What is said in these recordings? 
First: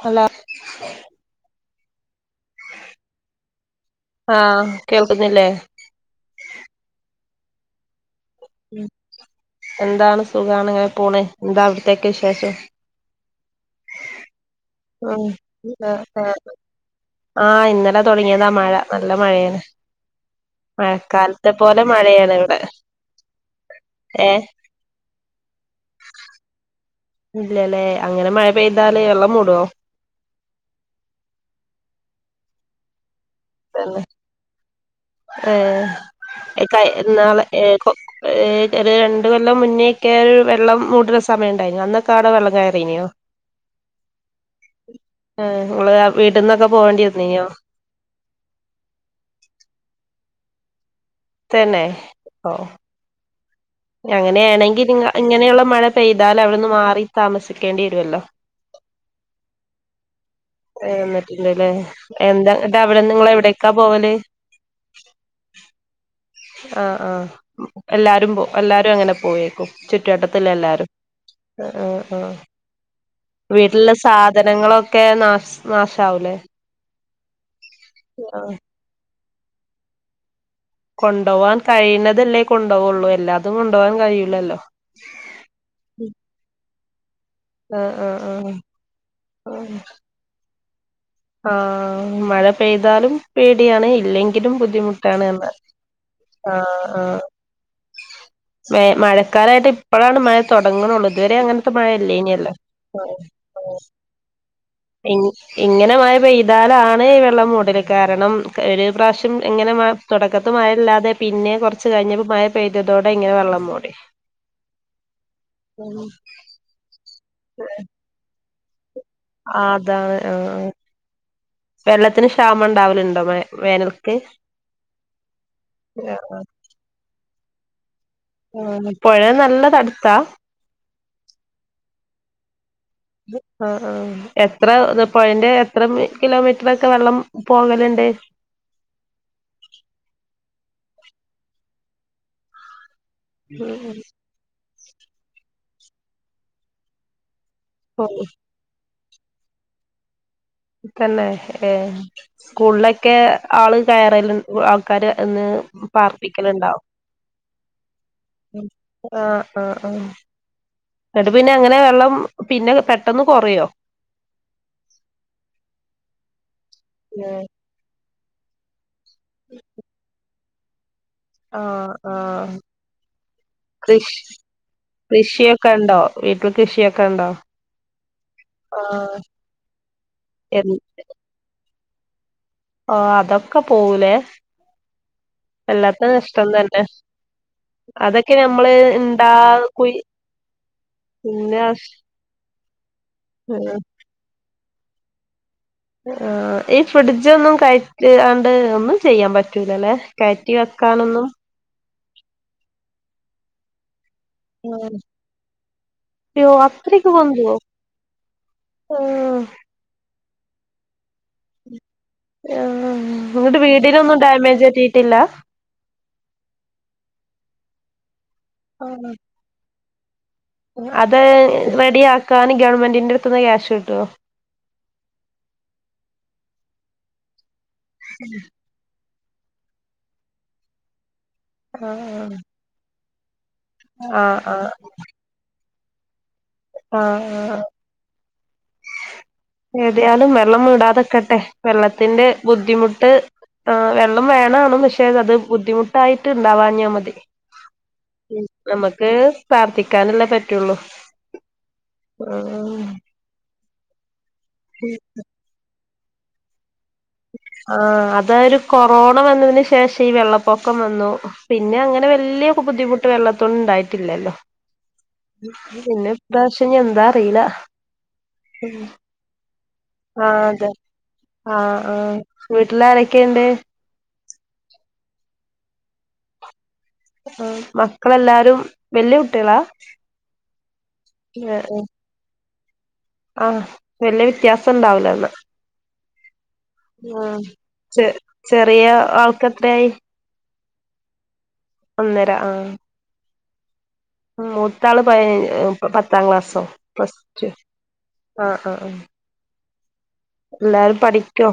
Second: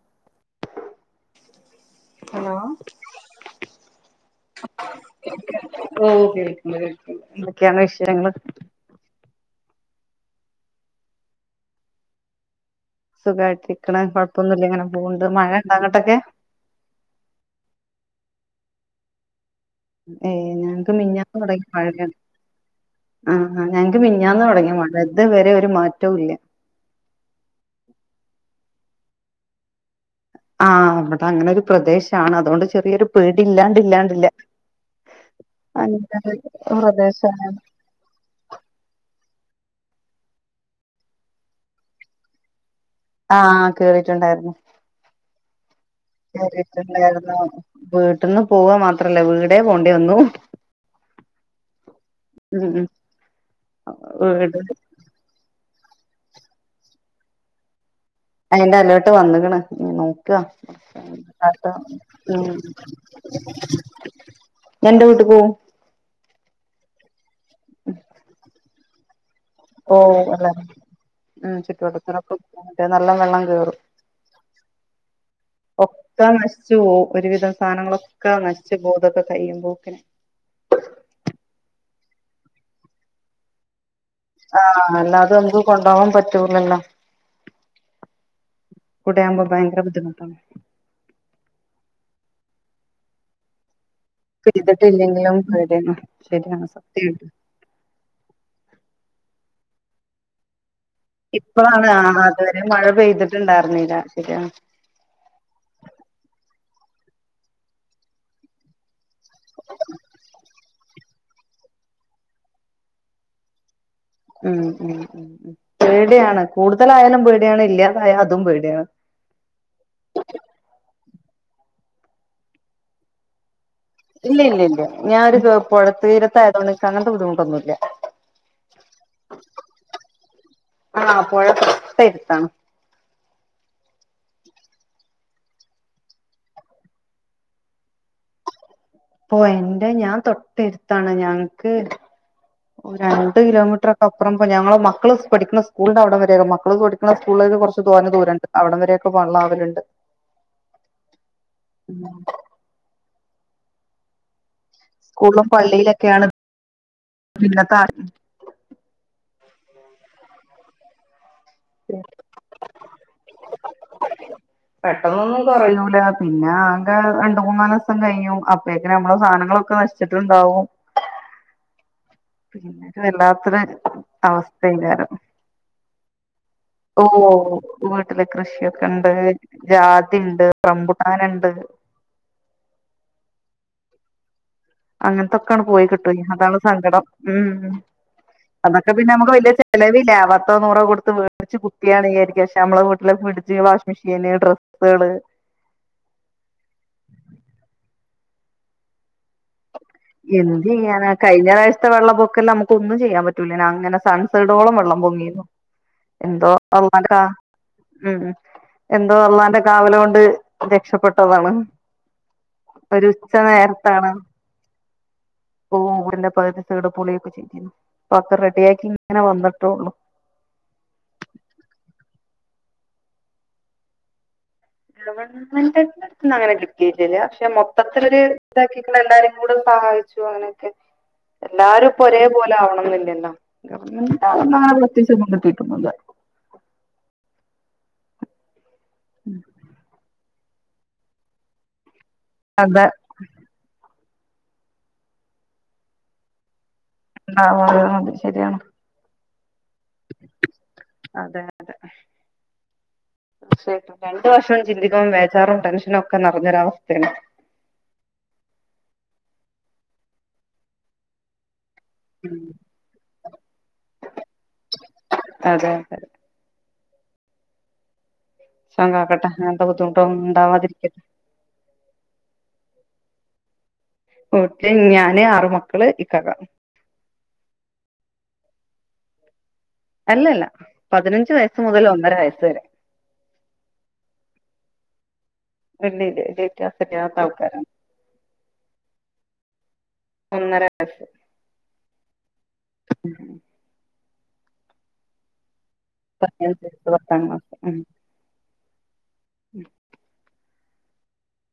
Hello hello ആഹ് കേൾക്കുന്നില്ലേ ഓഹ് കേൾക്ക്ണ്ട് കേൾക്ക്ണ്ട് എന്തൊക്കെയാണ് വിഷയങ്ങള് ഉം എന്താണ് സുഖാണ് ഇങ്ങനെ പോണ് എന്താവിടത്തേക്കെ വിശേഷം സുഖായിട്ട് ഇരിക്ക്ണ് കൊഴപ്പൊന്നുല്ല ഇങ്ങനെ ഉം പോവുന്നുണ്ട് മഴണ്ടോ അങ്ങോട്ടൊക്കെ ആഹ് ഇന്നലെ തുടങ്ങിയതാ മഴ നല്ല മഴയാണ് ഏ ഞങ്ങക്ക് മഴക്കാലത്തെ പോലെ മഴയാണ് ഇവിടെ ആഹ് ഞങ്ങക്ക് മിഞ്ഞാന്ന് ഏഹ് തൊടങ്ങ്യ മഴെ. ഇത് വരെ ഒരു മാറ്റവും ഇല്ല. ഇല്ലലെ അങ്ങനെ മഴ പെയ്താല് വെള്ളം മൂടൊ. ആഹ് ഇബെടെ അങ്ങനെ ഒരു പ്രദേശാണ്. അതുകൊണ്ട് ചെറിയൊരു പേടി ഇല്ലാണ്ട് തന്നെ ഇല്ലാണ്ട് ഇല്ല. ഏഹ് [unintelligible] കയ് ന്നാളെ പ്രദേശാണ് ഏഹ് കൊ ഏ ഒരു രണ്ട് കൊല്ലം മുന്നേക്കെ ഒരു വെള്ളം മൂടുന്ന സമയം ഇണ്ടായ്നൊ. അന്നൊക്കെ അവടെ വെള്ളം കയറീന്യാെ. ആഹ് കേറീട്ടുണ്ടായിരുന്നു. ആ ഇങ്ങള് വീട്ട്ന്നൊക്കെ പോകേണ്ടി വന്നീനോ. വീട്ട്ന്ന് പോവാ മാത്രല്ല. വീടെ പോണ്ടി വന്നു. തന്നെ ഓ. ഉം ഉം വീട് അങ്ങനേണെങ്കി പിന്നെ ഇങ്ങനെയുള്ള മഴ പെയ്താല് അവിട്ന്ന് മാറി താമസിക്കേണ്ട്യേര്വല്ലൊ. അയിന്റെ അലോട്ട് വന്ന്ക്ണ് ഇനി നോക്ക [unintelligible] നിങ്ങള് എവിടേക്കാ പോവല് ഞാൻ ഇന്റെ വീട്ട്ക്ക് പോവും. ആഹ് ആഹ്. എല്ലാരും പോ എല്ലാരും അങ്ങനെ പോവേക്കും പോവും അല്ലെ ചുറ്റുവട്ടത്തില്ലെല്ലാരും. ഉം ആഹ് ആഹ് ചുറ്റുവട്ടത്തിനൊക്കെ മറ്റേ നല്ല വെള്ളം കേറും വീട്ടില്ള്ള സാധനങ്ങളൊക്കെ നാശ് നാശാവുലെ. ച്ചു പോവും. ഒരു വിധം സാനങ്ങളൊക്കെ നശിച്ച് പോവും. ഇതൊക്കെ കയ്യുമ്പോക്കിന് കൊണ്ടോവാൻ കഴിയുന്നതല്ലേ കൊണ്ടോവൊള്ളു. എല്ലാതും കൊണ്ടോവാൻ കഴിയ ആഹ് അല്ലാതെ എന്തും കൊണ്ടോവാൻ പറ്റൂലല്ലൊ. ആഹ് ആഹ് ആഹ് കുടെ ആവുമ്പോ ആഹ് ഭയങ്കര ബുദ്ധിമുട്ടാണ്. ആഹ് മഴ പെയ്താലും പേടിയാണ് ഇല്ലെ ഇലും ബുദ്ധിമുട്ടാണ് പെയ്തിട്ടില്ലെങ്കിലും അർഞ്ഞാ പേടിയാണ് ആ ശരിയാണ് ആഹ്. സത്യായിട്ട് മ മഴക്കാലായിട്ട് ഇപ്പളാണ് മഴ തൊടങ്ങ്ണൊള്ള ഇപ്പളാണ് ആ അതുവരെ മഴ പെയ്തിട്ടുണ്ടാർന്നില്ല. ശെരിയാണ് എന്നി. ഇങ്ങനെ മഴ പെയ്താലാണ് ഈ വെള്ളം മൂടല്. കാരണം ഒരു പ്രാവശ്യം ഇങ്ങനെ തൊടക്കത്ത് മഴ ഇല്ലാതെ പിന്നെ കൊർച്ച് കഴിഞ്ഞപ്പം മഴ പെയ്തതോടെ ഇങ്ങനെ വെള്ളം മൂടി. ഉം ഉം ഉം പേടിയാണ്. കൂടുതലായാലും പേടിയാണ്. ഇല്ലാതായാ അതും പേട്യാണ്. ആഹ് അതാണ് ആ ആ വെള്ളത്തിന് ക്ഷാമം ഇണ്ടാവല്ണ്ടോ മഴ വേനൽ ഇല്ല ഇല്ല ഇല്ല ഞാനൊരു ആഹ് പുഴത്തീരത്തായതോണ്ട് ഇൻക്ക് അങ്ങൻത്തെ ബുദ്ധിമുട്ടൊന്നുല്ല. ആഹ് പൊഴ നല്ല തട്ത്താ ആഹ് പൊഴ തൊട്ടെര്ത്താണ്. ആഹ് ആഹ് എത്ര പൊയൻ്റെ എത്ര കിലോമീറ്റർ ഒക്കെ വെള്ളം പോവല്ണ്ട്. പൊയെന്റെ ഞാൻ തൊട്ട എര്ത്താണ് ഞങ്ങക്ക് ഒര ട്ട് കിലോമീറ്റർക്കെ അപ്പൊറം ഞങ്ങളെ മക്കള് പഠിക്ക്ണ സ്കൂള്ൻ്റെ അവ്ടെം വരെ മക്കള് പഠിക്ക്ണ സ്കൂള് കൊർച്ച് തോനെ ദൂരണ്ട് അവിടം വരെയൊക്കെ വള്ളാവല്ണ്ട്. തന്നെ ഏ സ്കൂളിലൊക്കെ ആള് കയറല് ആൾക്കാര് സ്കൂളും എന്ന് പള്ളിയിലൊക്കെയാണ് പാർപ്പിക്കലുണ്ടാ? പിന്നത്തെ ആഹ് ആഹ് ആഹ് ഇന്നട്ട് പിന്നെ അങ്ങനെ ആശുപത്രി. വെള്ളം പിന്നെ പെട്ടെന്ന് കൊറ്യാേ? പെട്ടെന്നൊന്നും കൊറയൂല. പിന്നെ ആകെ രണ്ട് മൂന്നാലോസം കഴിയും അപ് പ്പേക്കെന്നെ നമ്മളെ സാനങ്ങളൊക്കെ നശിച്ചിട്ടുണ്ടാവും. ആഹ് ആഹ് പിന്നൊരു വല്ലാത്തരു കൃഷി അവസ്ഥേക്കാ രം. ഈപ്പം കൃഷിയൊ ഓഹ് വീട്ടില് കൃഷിയൊക്കെണ്ട് ആഹ് ജാതി ണ്ട് എൻ റമ്പു ട്ടാനിണ്ട് ഓ അതൊക്കെ പോവൂലേ [inaudible] അങ്ങത്തൊക്കങ്ങട് പോയി വല്ലാത്ത കിട്ടും നഷ്ടം അതാണ് തന്നെ സങ്കടം ഉം അതൊക്കെ നമ്മള് അതൊക്കെ പിന്നെ ഇണ്ടാ നമുക്ക് വല്യ ചെ കുയി ചെലവില്ല പത്തോ നൂറോ കൊടുത്ത് മേടിച്ച് പിന്നെ ആഹ് കുട്ടിയാണ് വിചാരിക്ക നമ്മളെ വീട്ടില് ഫ്രിഡ്ജ് വാഷിഗ് മെഷീന് ഡ്രെസ്സുകള് ഈ ഫ്രിഡ്‌ജൊന്നും കയിച്ച് ആണ്ട് ഒന്നും ചെയ്യാൻ പറ്റൂലല്ലേ കയറ്റി എന്ത് ചെയ്യാന വെക്കാനൊന്നും കഴിഞ്ഞ പ്രാവശ്യത്തെ വെള്ള പൊക്കെല്ലാം നമുക്ക് ഒന്നും ചെയ്യാൻ പറ്റൂലേനു അങ്ങനെ സൻ ടോളം ആഹ് വെള്ളം പൊങ്ങിനു എന്തോ യ്യോ അത്രക്ക് അള്ളാന്റെ ആ പൊന്തുവോ ഉം എന്തോ ആഹ് അള്ളാന്റെ കാവല് കൊണ്ട് രക്ഷപ്പെട്ടതാണ് ആഹ് ഒരു ഉച്ച ങ്ങടെ വീടിനൊന്നും ഡാമേജ് പറ്റിട്ടില്ല ഓ വീടിന്റെ പകുതി സായ്ഡ് പൊളിയൊക്കെ ചെയ്തിരുന്നു ഇപ്പൊക്കെ റെഡിയാക്കി ആഹ് ഇങ്ങനെ വന്നിട്ടോള്ളൂ അത് റെഡി ആക്കാന് ഗവൺമെന്റിന്റെടുത്ത്ന്ന് ക്യാഷ് കിട്ടുവോ ഗവൺമെന്റട്ത്ത് ന്ന് അങ്ങനെ കിട്ടിട്ടില്ല പക്ഷെ മൊത്തത്തിലോര് ഇതാക്കി എല്ലാരും കൂടെ സഹായിച്ചു അങ്ങനെയൊക്കെ എല്ലാരുംഇപ്പൊ ഒരേ ആഹ് പോലെ ആവണം ന്നില്ലല്ലോ ഗവൺമെന്റ് ആഹ് അവിടുന്ന് ആഹ് അങ്ങനെ പ്രത്യേകിച്ചോന്നും കിട്ടിട്ടൊന്നുമില്ല ആഹ് ആഹ് എവിടായാലും വെള്ളം കൂടാതിക്കട്ടെ വെള്ളത്തിന്റെ അതെ ബുദ്ധിമുട്ട് ആ വെള്ളം വേണെണം പക്ഷേ അത് ബുദ്ധിമുട്ടായിട്ട് ഇണ്ടാവാഞ്ഞ മതി ഉണ്ടാവാതെ ഉം ശരിയാണ് നമക്ക് പ്രാർത്ഥിക്കാനല്ലേ പറ്റുള്ളൂ അതെ ഉം തീർച്ചയായിട്ടും രണ്ടു വഷവും ചിന്തിക്കുമ്പോ വേചാറും ടെൻഷനും ഒക്കെ നിറഞ്ഞൊരവസ്ഥയേണ് ആഹ് അതാ ഒരു കൊറോണ വന്നതിന് ശേഷം ഈ വെള്ളപ്പൊക്കം വന്നു പിന്നെ അങ്ങനെ വല്യ ബുദ്ധിമുട്ട് വെള്ളത്തോണ്ട് ഇണ്ടായിട്ടില്ലല്ലോ അതെ അതെ പിന്നെ ഇപ്രാവശ്യെനി എന്താ അറില പടചോൻ കാക്കട്ടെ അങ്ങനത്തെ ബുദ്ധിമുട്ട് ആഹ് അതെ ആഹ് ആഹ് വീട്ടിലാരൊക്കെയിണ്ട് വീട്ടില് ഞാന് ആറ് മക്കള് ഇക്കാക്ക ആഹ് മക്കളെല്ലാരും വല്യ കുട്ട്യളാ അല്ലല്ല പതിനഞ്ച് വയസ് മുതൽ ഒന്നര വയസ് വരെ ആഹ് വെല്യ വ്യത്യാസം ഉണ്ടാവൂലെന്ന ഇല്ല ഇല്ല വലിയ വ്യത്യാസം ഇല്ല ആഹ് ചെ ചെറിയ ആൾക്കെത്രയായി ഒന്നര വയസ് ഒന്നര ആഹ് [inaudible] മുത്താള് പ പത്താം ക്ലാസ്സോ വയസ്സ് പ്ലസ് പത്താം ടു ക്ലാസ് ഉം ആഹ് ആഹ് ആഹ് എല്ലാരും പഠിക്കൊ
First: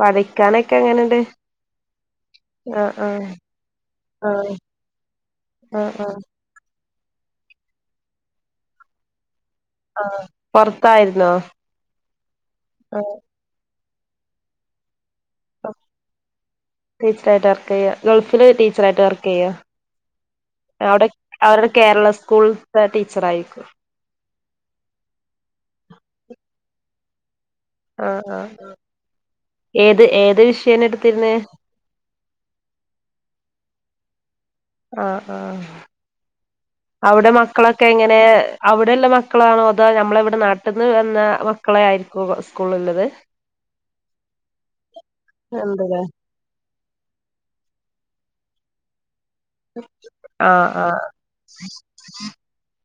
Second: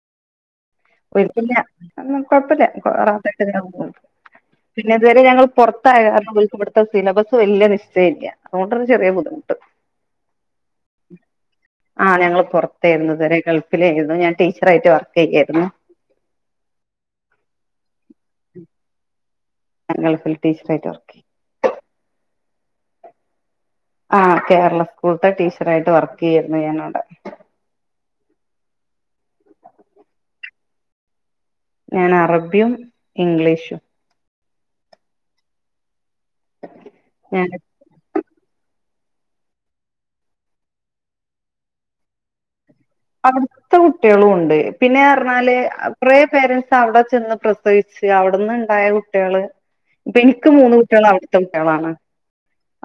പഠി കാനെക്കെങ്ങനെ കൊയപ്പില്ല കാരണം കൊഴപ്പില്ല ആഹ് റാഹത്തായിട്ട് ഇങ്ങനങ്ങ് പോകുന്നു ആഹ് പിന്നെ ഇതുവരെ ഞങ്ങൾ ആഹ് ആഹ് പുറത്തായകാരണ ഇബൽക്ക് ഇവടെ ഇപ്പ സിലബസ് വലിയ നിശ്ചയമില്ല അതുകൊണ്ട് ഒരു ചെറിയ ബുദ്ധിമുട്ട് ആഹ് പൊറത്തായിരുന്നോ ആ ഞങ്ങള് പൊറത്താരുന്നു ആഹ് ഇതുവരെ ഗൾഫ് ഫിലായിരുന്നു ഞാൻ ടീച്ചറായിട്ട് വർക്കുചെയ്യുവായിരുന്നു ടീച്ചറായിട്ട് വർക്ക് ചെയ്യുക ഗൾഫില് ടീച്ചറായിട്ട് വർക്ക് ചെയ്യുവാ ഞാൻ ഗൾഫില് ടീച്ചറായിട്ട് വർക്കുചെയ്യ അവരുടെ കേരള സ്കൂളിൽത്തെ ടീച്ചറായിരിക്കും ആ കേരള സ്കൂൾത്തെ ടീച്ചറായിട്ട് വർക്ക് ചെയ്യുവായിരുന്നു ഞാനവിടെ ആ ആ ആ ഏത് ഏത് വിഷയാണ് എടുത്തിരുന്നെ ഞാൻ അറബിയും ഇംഗ്ലീഷും ആ ആ അവിടെ ഞാൻ മക്കളൊ ക്കെ എങ്ങനെയാ അവിടെയൊള്ള മക്കളാണോ അതൊ നമ്മളെ ഇവിടെ നാട്ടിന്നുവന്ന മക്കളെ ആയിരിക്കുമോ സ്കൂളിലൊള്ളത് അവിടുത്തെ കുട്ടികളും ഒണ്ട് പിന്നെറഞ്ഞാല് ഉണ്ട്ല്ലേ കുറെ പേരൻറ്സ് അവിടെ ചെന്നു പ്രസവിച്ച് അവിടന്ന് ഉണ്ടായ കുട്ടികള് ഇപ്പൊ എനിക്ക് ആഹ് ആഹ് മൂന്നുകുട്ടികള് അവിടത്തെ കുട്ടികളാണ്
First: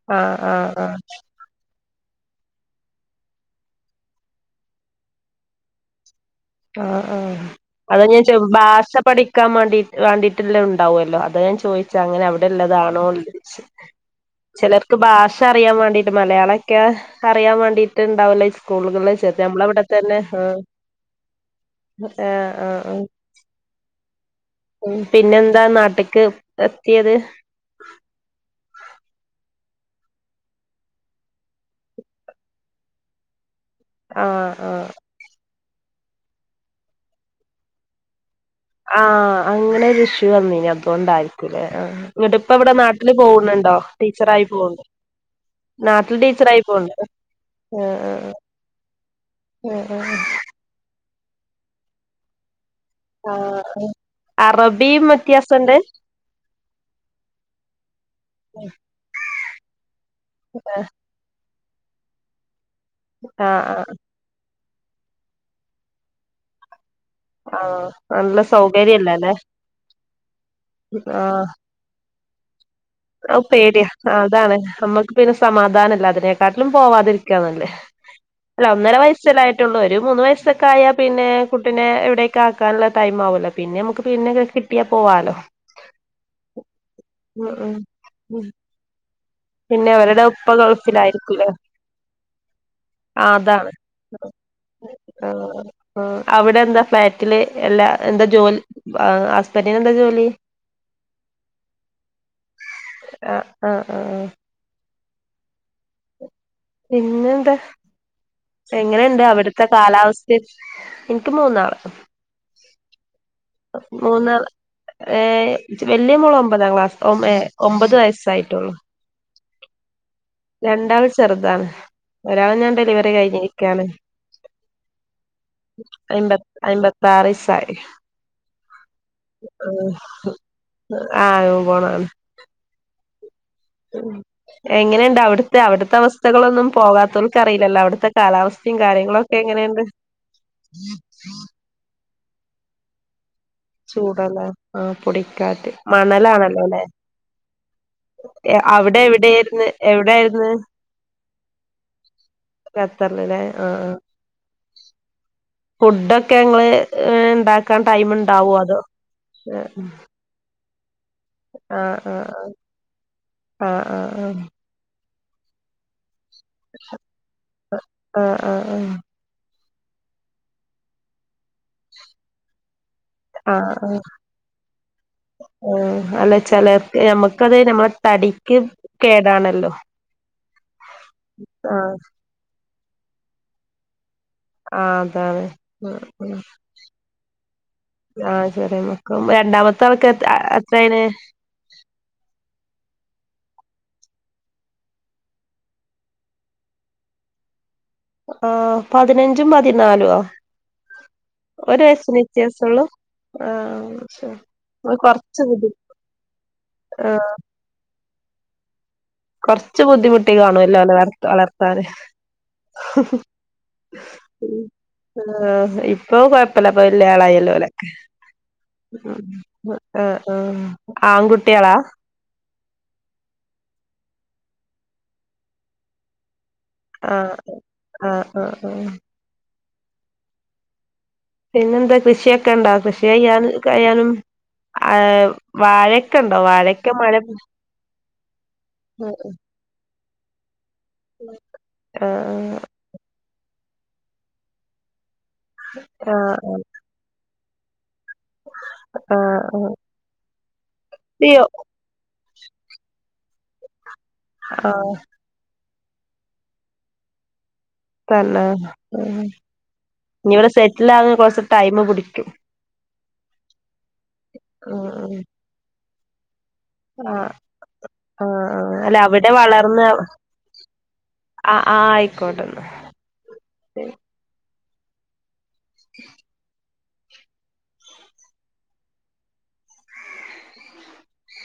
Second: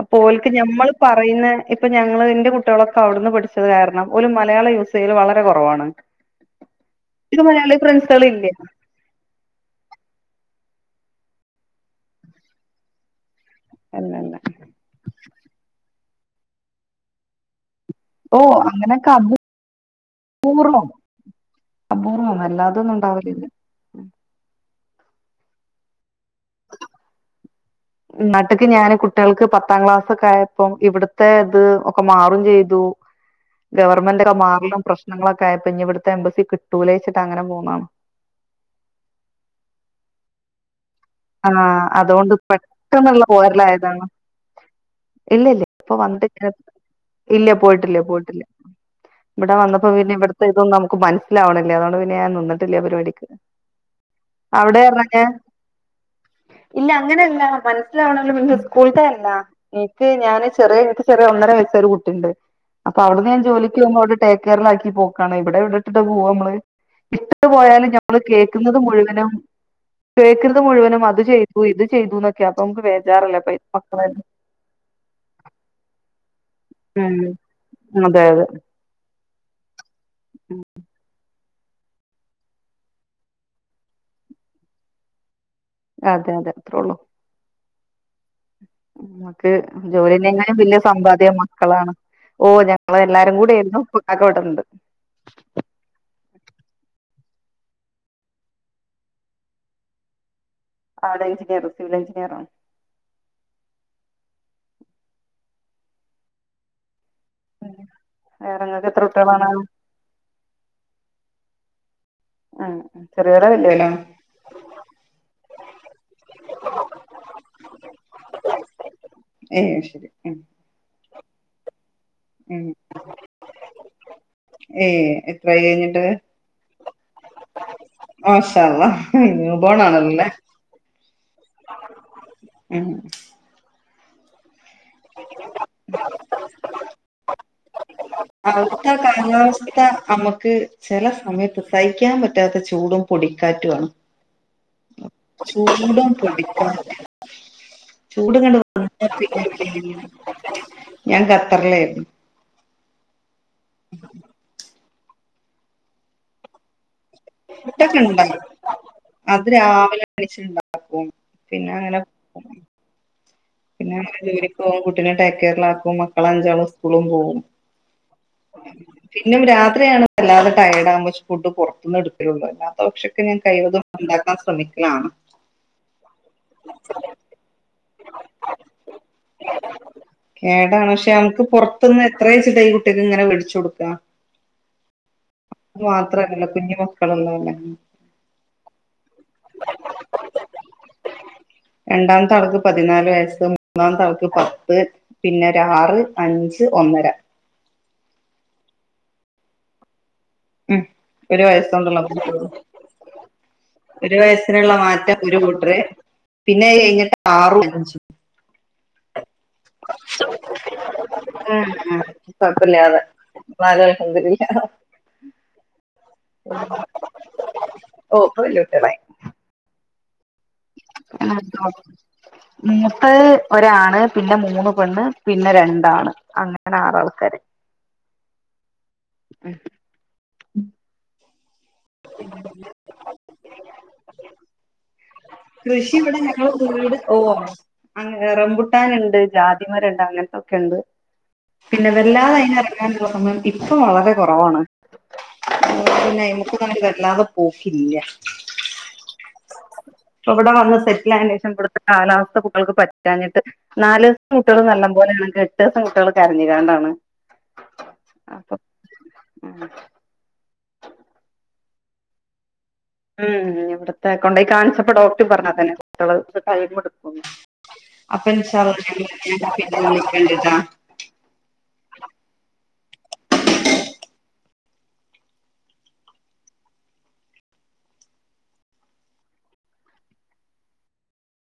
അപ്പോ ആഹ് ഓൽക്ക് ആഹ് ഞമ്മള് ആഹ് പറയുന്ന ഇപ്പൊ ഞങ്ങൾ എന്റെ കുട്ടികളൊക്കെ അവിടന്ന് പഠിച്ചതുകാരണം ഒല് മലയാളം യൂസ്ചെയ്യല് വളരെ കൊറവാണ്. ആ ആ അതാ ഞാൻ ചോ ഇല്ല ബാഷ പഠിക്കാൻ വേണ്ടി വേണ്ടിട്ടുള്ള ഉണ്ടാവുമല്ലോ അതാ ഞാൻ ചോദിച്ചെ അങ്ങനെ അവിടെയുള്ളതാണോന്ന് അല്ലല്ല ചിലർക്ക് ബാഷ അറിയാൻ വേണ്ടിട്ട് മലയാളലൊക്കെ അറിയാൻ വേണ്ടി ഓ ട്ടൊണ്ടാവില്ലേ ഈ അങ്ങനെയൊക്കെ സ്കൂളുകളിചേർത്ത് നമ്മളവിടെ തന്നെ ആ അപൂർവം അപൂർവം ആ അല്ലാതൊന്നും ഉണ്ടാവല്ലിത് ഉം പിന്നെന്താ നാട്ടിക്ക് എത്തിയത് നാട്ട്ക്കുഞാന് കുട്ടികൾക്ക് പത്താം ക്ലാസൊക്കെയായപ്പം ഇവിടത്തെ ഇത് ഒക്കെ മാറും ചെയ്തു. ഗവൺമെൻറ് ഒക്കെ ആഹ് മാറലും ആഹ് പ്രശ്നങ്ങളൊക്കെ ആയപ്പോ ഇനി ഇവിടുത്തെ എംബസി കിട്ടൂലേന്നു വെച്ചിട്ടങ്ങനെ പോന്നതാണ് ആ അങ്ങനൊരു ഇഷ്യു വന്നേനി അതുകൊണ്ടായി രിക്കൂലേ ആ ആഹ് അതുകൊണ്ട് എന്നിട്ടിപ്പ ഇവിടെ നാട്ടില് പെട്ടെന്നുള്ള പോകുന്നുണ്ടോ പോരലായതാണ് ടീച്ചറായിട്ട് പോവണ്ടോ ഇല്ല ഇല്ല ഇപ്പൊ നാട്ടിൽ വന്നിട്ട് ടീച്ചറായി പോവണ്ട് ഇല്ല ആ പോയിട്ടില്ല ആ പോയിട്ടില്ല ഇവിടെ വന്നപ്പോ പിന്നെ ഇവിത്തെ ഇതൊന്നും നമുക്ക് മനസിലാവണില്ല അതുകൊണ്ട് പിന്നെ ഞാൻ നിന്നിട്ടില്ല പരിപാടി ആ അറബിയും വ്യത്യാസം ഉണ്ട് ഇല്ല അങ്ങനെയല്ല മനസ്സിലാവണെങ്കില് പിന്നെ സ്കൂളിൾത്തെ എന്നാ എനിക്ക് ഞാന് ചെറിയ ആഹ് ചെറിയ ഒന്നരവയസ്സായ ഒരു കുട്ടിണ്ട് അപ്പ അവിടന്ന് ഞാൻ ജോലിക്കു ആഹ് പോകുമ്പോ അവിടെ ഡേകെയറിലാക്കി പോക്കാണ് ഇവിടെ എവിടെയിട്ടിട്ടാ പോവാ മ്മള് ഇട്ടിട്ടു ആഹ് പോയാലും ഞമ്മള് നല്ല കേക്കുന്നത് മുഴുവനും സൗകര്യല്ലല്ലേ കേക്കു ന്നതുമുഴുവനും അത് ആ ചെയ്തു ഇതുചെയ്തു എന്നൊക്കെയാ അപ്പൊ നമുക്കു പേടിയാ അതാണ് നമ്മുക്ക് പിന്നെ സമാധാനമില്ല അതിനേക്കാട്ടിലും പോവാതിരിക്കാ ഉം നല്ലെ അതെ അതെ അല്ല ഒന്നര വയസ്സല്ലേ ആയിട്ടൊള്ളു ഒരു മൂന്നുവയസ്സൊക്കെ ആയാ പിന്നെ കുട്ടിനെ ഇവിടേക്ക് ആക്കാനുള്ള ടൈമാവുവല്ലോ പിന്നെ നമുക്ക് പിന്നെ കിട്ടിയാ പോവാലോ അതെ അതെ അത്രേള്ളൂ ഉം ഉം ഉം നമുക്ക് പിന്നെ അവരുടെ ഉപ്പ ജോലിനേക്കാളും വലൃ സമ്പാദ്യം ഗൾഫിലായിരിക്കൂലേ മക്കളാണ് ഓ ഞങ്ങള് ആ എല്ലാരും അതാണ് കൂടെയായിരുന്നു ഇപ്പ കാക്ക ഇവിടൊണ്ട് ആ ആ അവിടെയെന്താ ഫ്ലാറ്റില് എല്ലാ എന്താ ജോലി വാഹ് ഹസ്ബന്റിന് എന്താ ജോലി അവിടെ എഞ്ചിനീയർ സിവിൽ എഞ്ചിനീയർ ആണ് ആഹ് ആഹ് ആഹ് പിന്നെ എന്താ വേറെ നിങ്ങൾക്ക് എത്ര എങ്ങനെയുണ്ട് കുട്ടികളാണ് അവിടുത്തെ കാലാവസ്ഥ എനിക്ക് മൂന്നാള് ആഹ് ആഹ് മൂന്നാള് ഏഹ് വല്യ മോള് ഒമ്പതാം ക്ലാസ് ഏഹ് ഒമ്പത് വയസ്സായിട്ടുള്ളൂ ഏയ് അയ് ശരി ഉം രണ്ടാള് ചെറുതാണ് ഒരാള് ഉം ഞാൻ ഡെലിവറി കഴിഞ്ഞിരിക്കയാണ് ഏ എത്രായി കഴിഞ്ഞിട്ട് അയ്മ്പത്തി അയ്മ്പത്താറിസായി മാഷാ അള്ളാ ന്യൂ ബോണാണല്ലല്ലേ ആഹ് ന്യൂ ബോണാണ് ഉം ഉ എങ്ങനെയണ്ട് അവിടുത്തെ അവിടുത്തെ അവസ്ഥകളൊന്നും പോകാത്തവർക്ക് അറിയില്ലല്ലോ അവിടുത്തെ കാലാവസ്ഥയും അവിടുത്തെ കാര്യങ്ങളൊക്കെ കാലാവസ്ഥ എങ്ങനെയുണ്ട് നമ്മുക്ക് ചില സമയത്ത് സഹിക്കാൻ പറ്റാത്ത ചൂടും പൊടിക്കാറ്റും ആണ് ചൂടല്ലേ ആഹ് പൊടിക്കാറ്റ് ചൂടും മണലാണല്ലോ അല്ലെ പൊടിക്കാറ്റും ചൂട് കണ്ട് അവിടെ വന്നാ പിന്നെ എവിടെയായിരുന്നു എവിടെയാണ് എവിടൊയിരുന്ന് ഞാൻ ഖത്തറിലായിരുന്നു ഖത്തറീല്ലേ ആഹ് ആഹ് ഫുഡൊക്കെ ഇങ്ങള് ഇണ്ടാക്കാൻ ഫുഡൊക്കെ ടൈമ് ഇണ്ടാവോ അതോ [unintelligible] ണ്ടാക്കും ആഹ് ആഹ് ആഹ് പിന്നെ ആഹ് ആഹ് ജോലിക്ക് പോകും കുട്ടിനെ ടേക്ക് കെയറിലാക്കും മക്കള അഞ്ചാളും സ്ക്കൂളും പോവും ആഹ് ആഹ് ആഹ് പിന്നും രാത്രിയാണ് വല്ലാതെ ടയേഡ് ആകുമ്പോക്ഷെ ഫുഡ് പുറത്തനിന്ന് എടുക്കലുള്ളൂ അല്ല കുറച്ചൊക്കെ ഞാൻ കൈവതും ആഹ് ആഹ് ഉണ്ടാക്കാൻ ശ്രമിക്കലാണ് അതെ നമ്മള തടിക്ക് കേടാണല്ലോ കേടാണ് പക്ഷെ നമുക്ക് ആഹ് പൊറുത്തൂന്ന് എത്ര ചിട്ട ഈ കുട്ടികക്ക് ഇങ്ങനെ വേടിച്ചു കൊടുക്കാ ആഹ് അതാണ് ആഹ് ആഹ് മാത്രല്ല കുഞ്ഞു മക്കളുള്ളല്ലേ ആഹ് ചെറിയ മക്കളും രണ്ടാമത്തെ അവക്ക് എത്ര ആയേന് രണ്ടാമത്തെ ആൾക്ക് പതിനാല് വയസ്സ് മൂന്നാമത്താൾക്ക് പത്ത് പിന്നെ ഒരു ആറ് അഞ്ച് ഒന്നര ആഹ് പതിനഞ്ചും പതിനാലും ആഹ് ഉം ഒരു വയസ്സ കൊണ്ടുള്ള വ്യത്യാസൊള്ളൂ ആഹ് ഒരു ശരി വയസിനുള്ള അത് മാറ്റം ഒരു കൊറച്ച് ബുദ്ധി കൂട്ടര് പിന്നെ കഴിഞ്ഞിട്ട് ആഹ് ആറും അഞ്ചും കൊറച്ച് ബുദ്ധിമുട്ടി ഉം കാണുവല്ലോ ഓലെ വളർ ഉം വളർത്താന് കുഴപ്പില്ലാതെ എന്നാലും അൽഹംദുലില്ലാഹ് ആഹ് ഇപ്പൊ കൊഴപ്പില്ല വലിയാളായില്ലോലൊക്കെ ഓ ഇപ്പൊ വല്യ കുട്ടികളായി ആഹ് ആഹ് ആൺകുട്ടികളാ മൂത്തത് ഒരാണ് പിന്നെ മൂന്ന് പെണ്ണ് പിന്നെ രണ്ടാണ് അങ്ങനെ അങ്ങനെ ആറ് ആഹ് ആൾക്കാര് ആഹ് ആഹ് ആഹ് ഉം പിന്നെന്താ കൃഷിയൊക്കെ ഇണ്ടാ കൃഷി് കൊയ്യാനും ആഹ് കൃഷി വാഴൊക്കെ ഇവിടെ ഉണ്ടോ ഞങ്ങൾ വാഴൊക്കെ വീട് മഴ ഓ റംപുട്ടാനുണ്ട് ജാതി ണ്ട് അങ്ങനത്തൊക്കെ ഉണ്ട് പിന്നെ വല്ലാതെ ആഹ് അയിന് ള്ള സമയം ഇപ്പ വളരെ കുറവാണ് പിന്നെ ആഹ് അയ്മക്ക് ഇങ്ങന്നെ വല്ലാതെ പോക്കില്ല ആഹ് ഉം ഇവടെ വന്ന് സെറ്റിലായേനേഷം ഇവട്ത്തെ കാലാവസ്ഥ കുട്ട്യള്ക്ക് പറ്റാഞ്ഞിട്ട് നാല് കുട്ട്യള് നല്ല ആഹ് പോലൊണെങ്കി എട്ടോസം കുട്ട്യള് കരഞ്ഞ്ങ്ങാണ്ടാണ് തന്നെ ഉം ഇഞ്ഞ് ഇവടെ സെറ്റിലാകാൻ കൊറച്ച് ടൈമ് പിടിക്കും ഉം ഇവടത്തെ കൊണ്ടേയി കാണിച്ചപ്പോ ആഹ് ഡോക്ടർ പറഞ്ഞ് അതന്നെ കുട്ടിയള് ശ്ര ടൈമ് ഇട്ക്കും ആഹ് അപ്പ ആഹ് ഇൻഷാ ആഹ് അല്ല അല്ലാഹ് അവിടെ വളർന്ന് ഞങ്ങള് [unintelligible] വിളിക്കണ്ട്ട്ടോ ആഹ് ആഹ് ആയിക്കോട്ടെന്നാ ഉ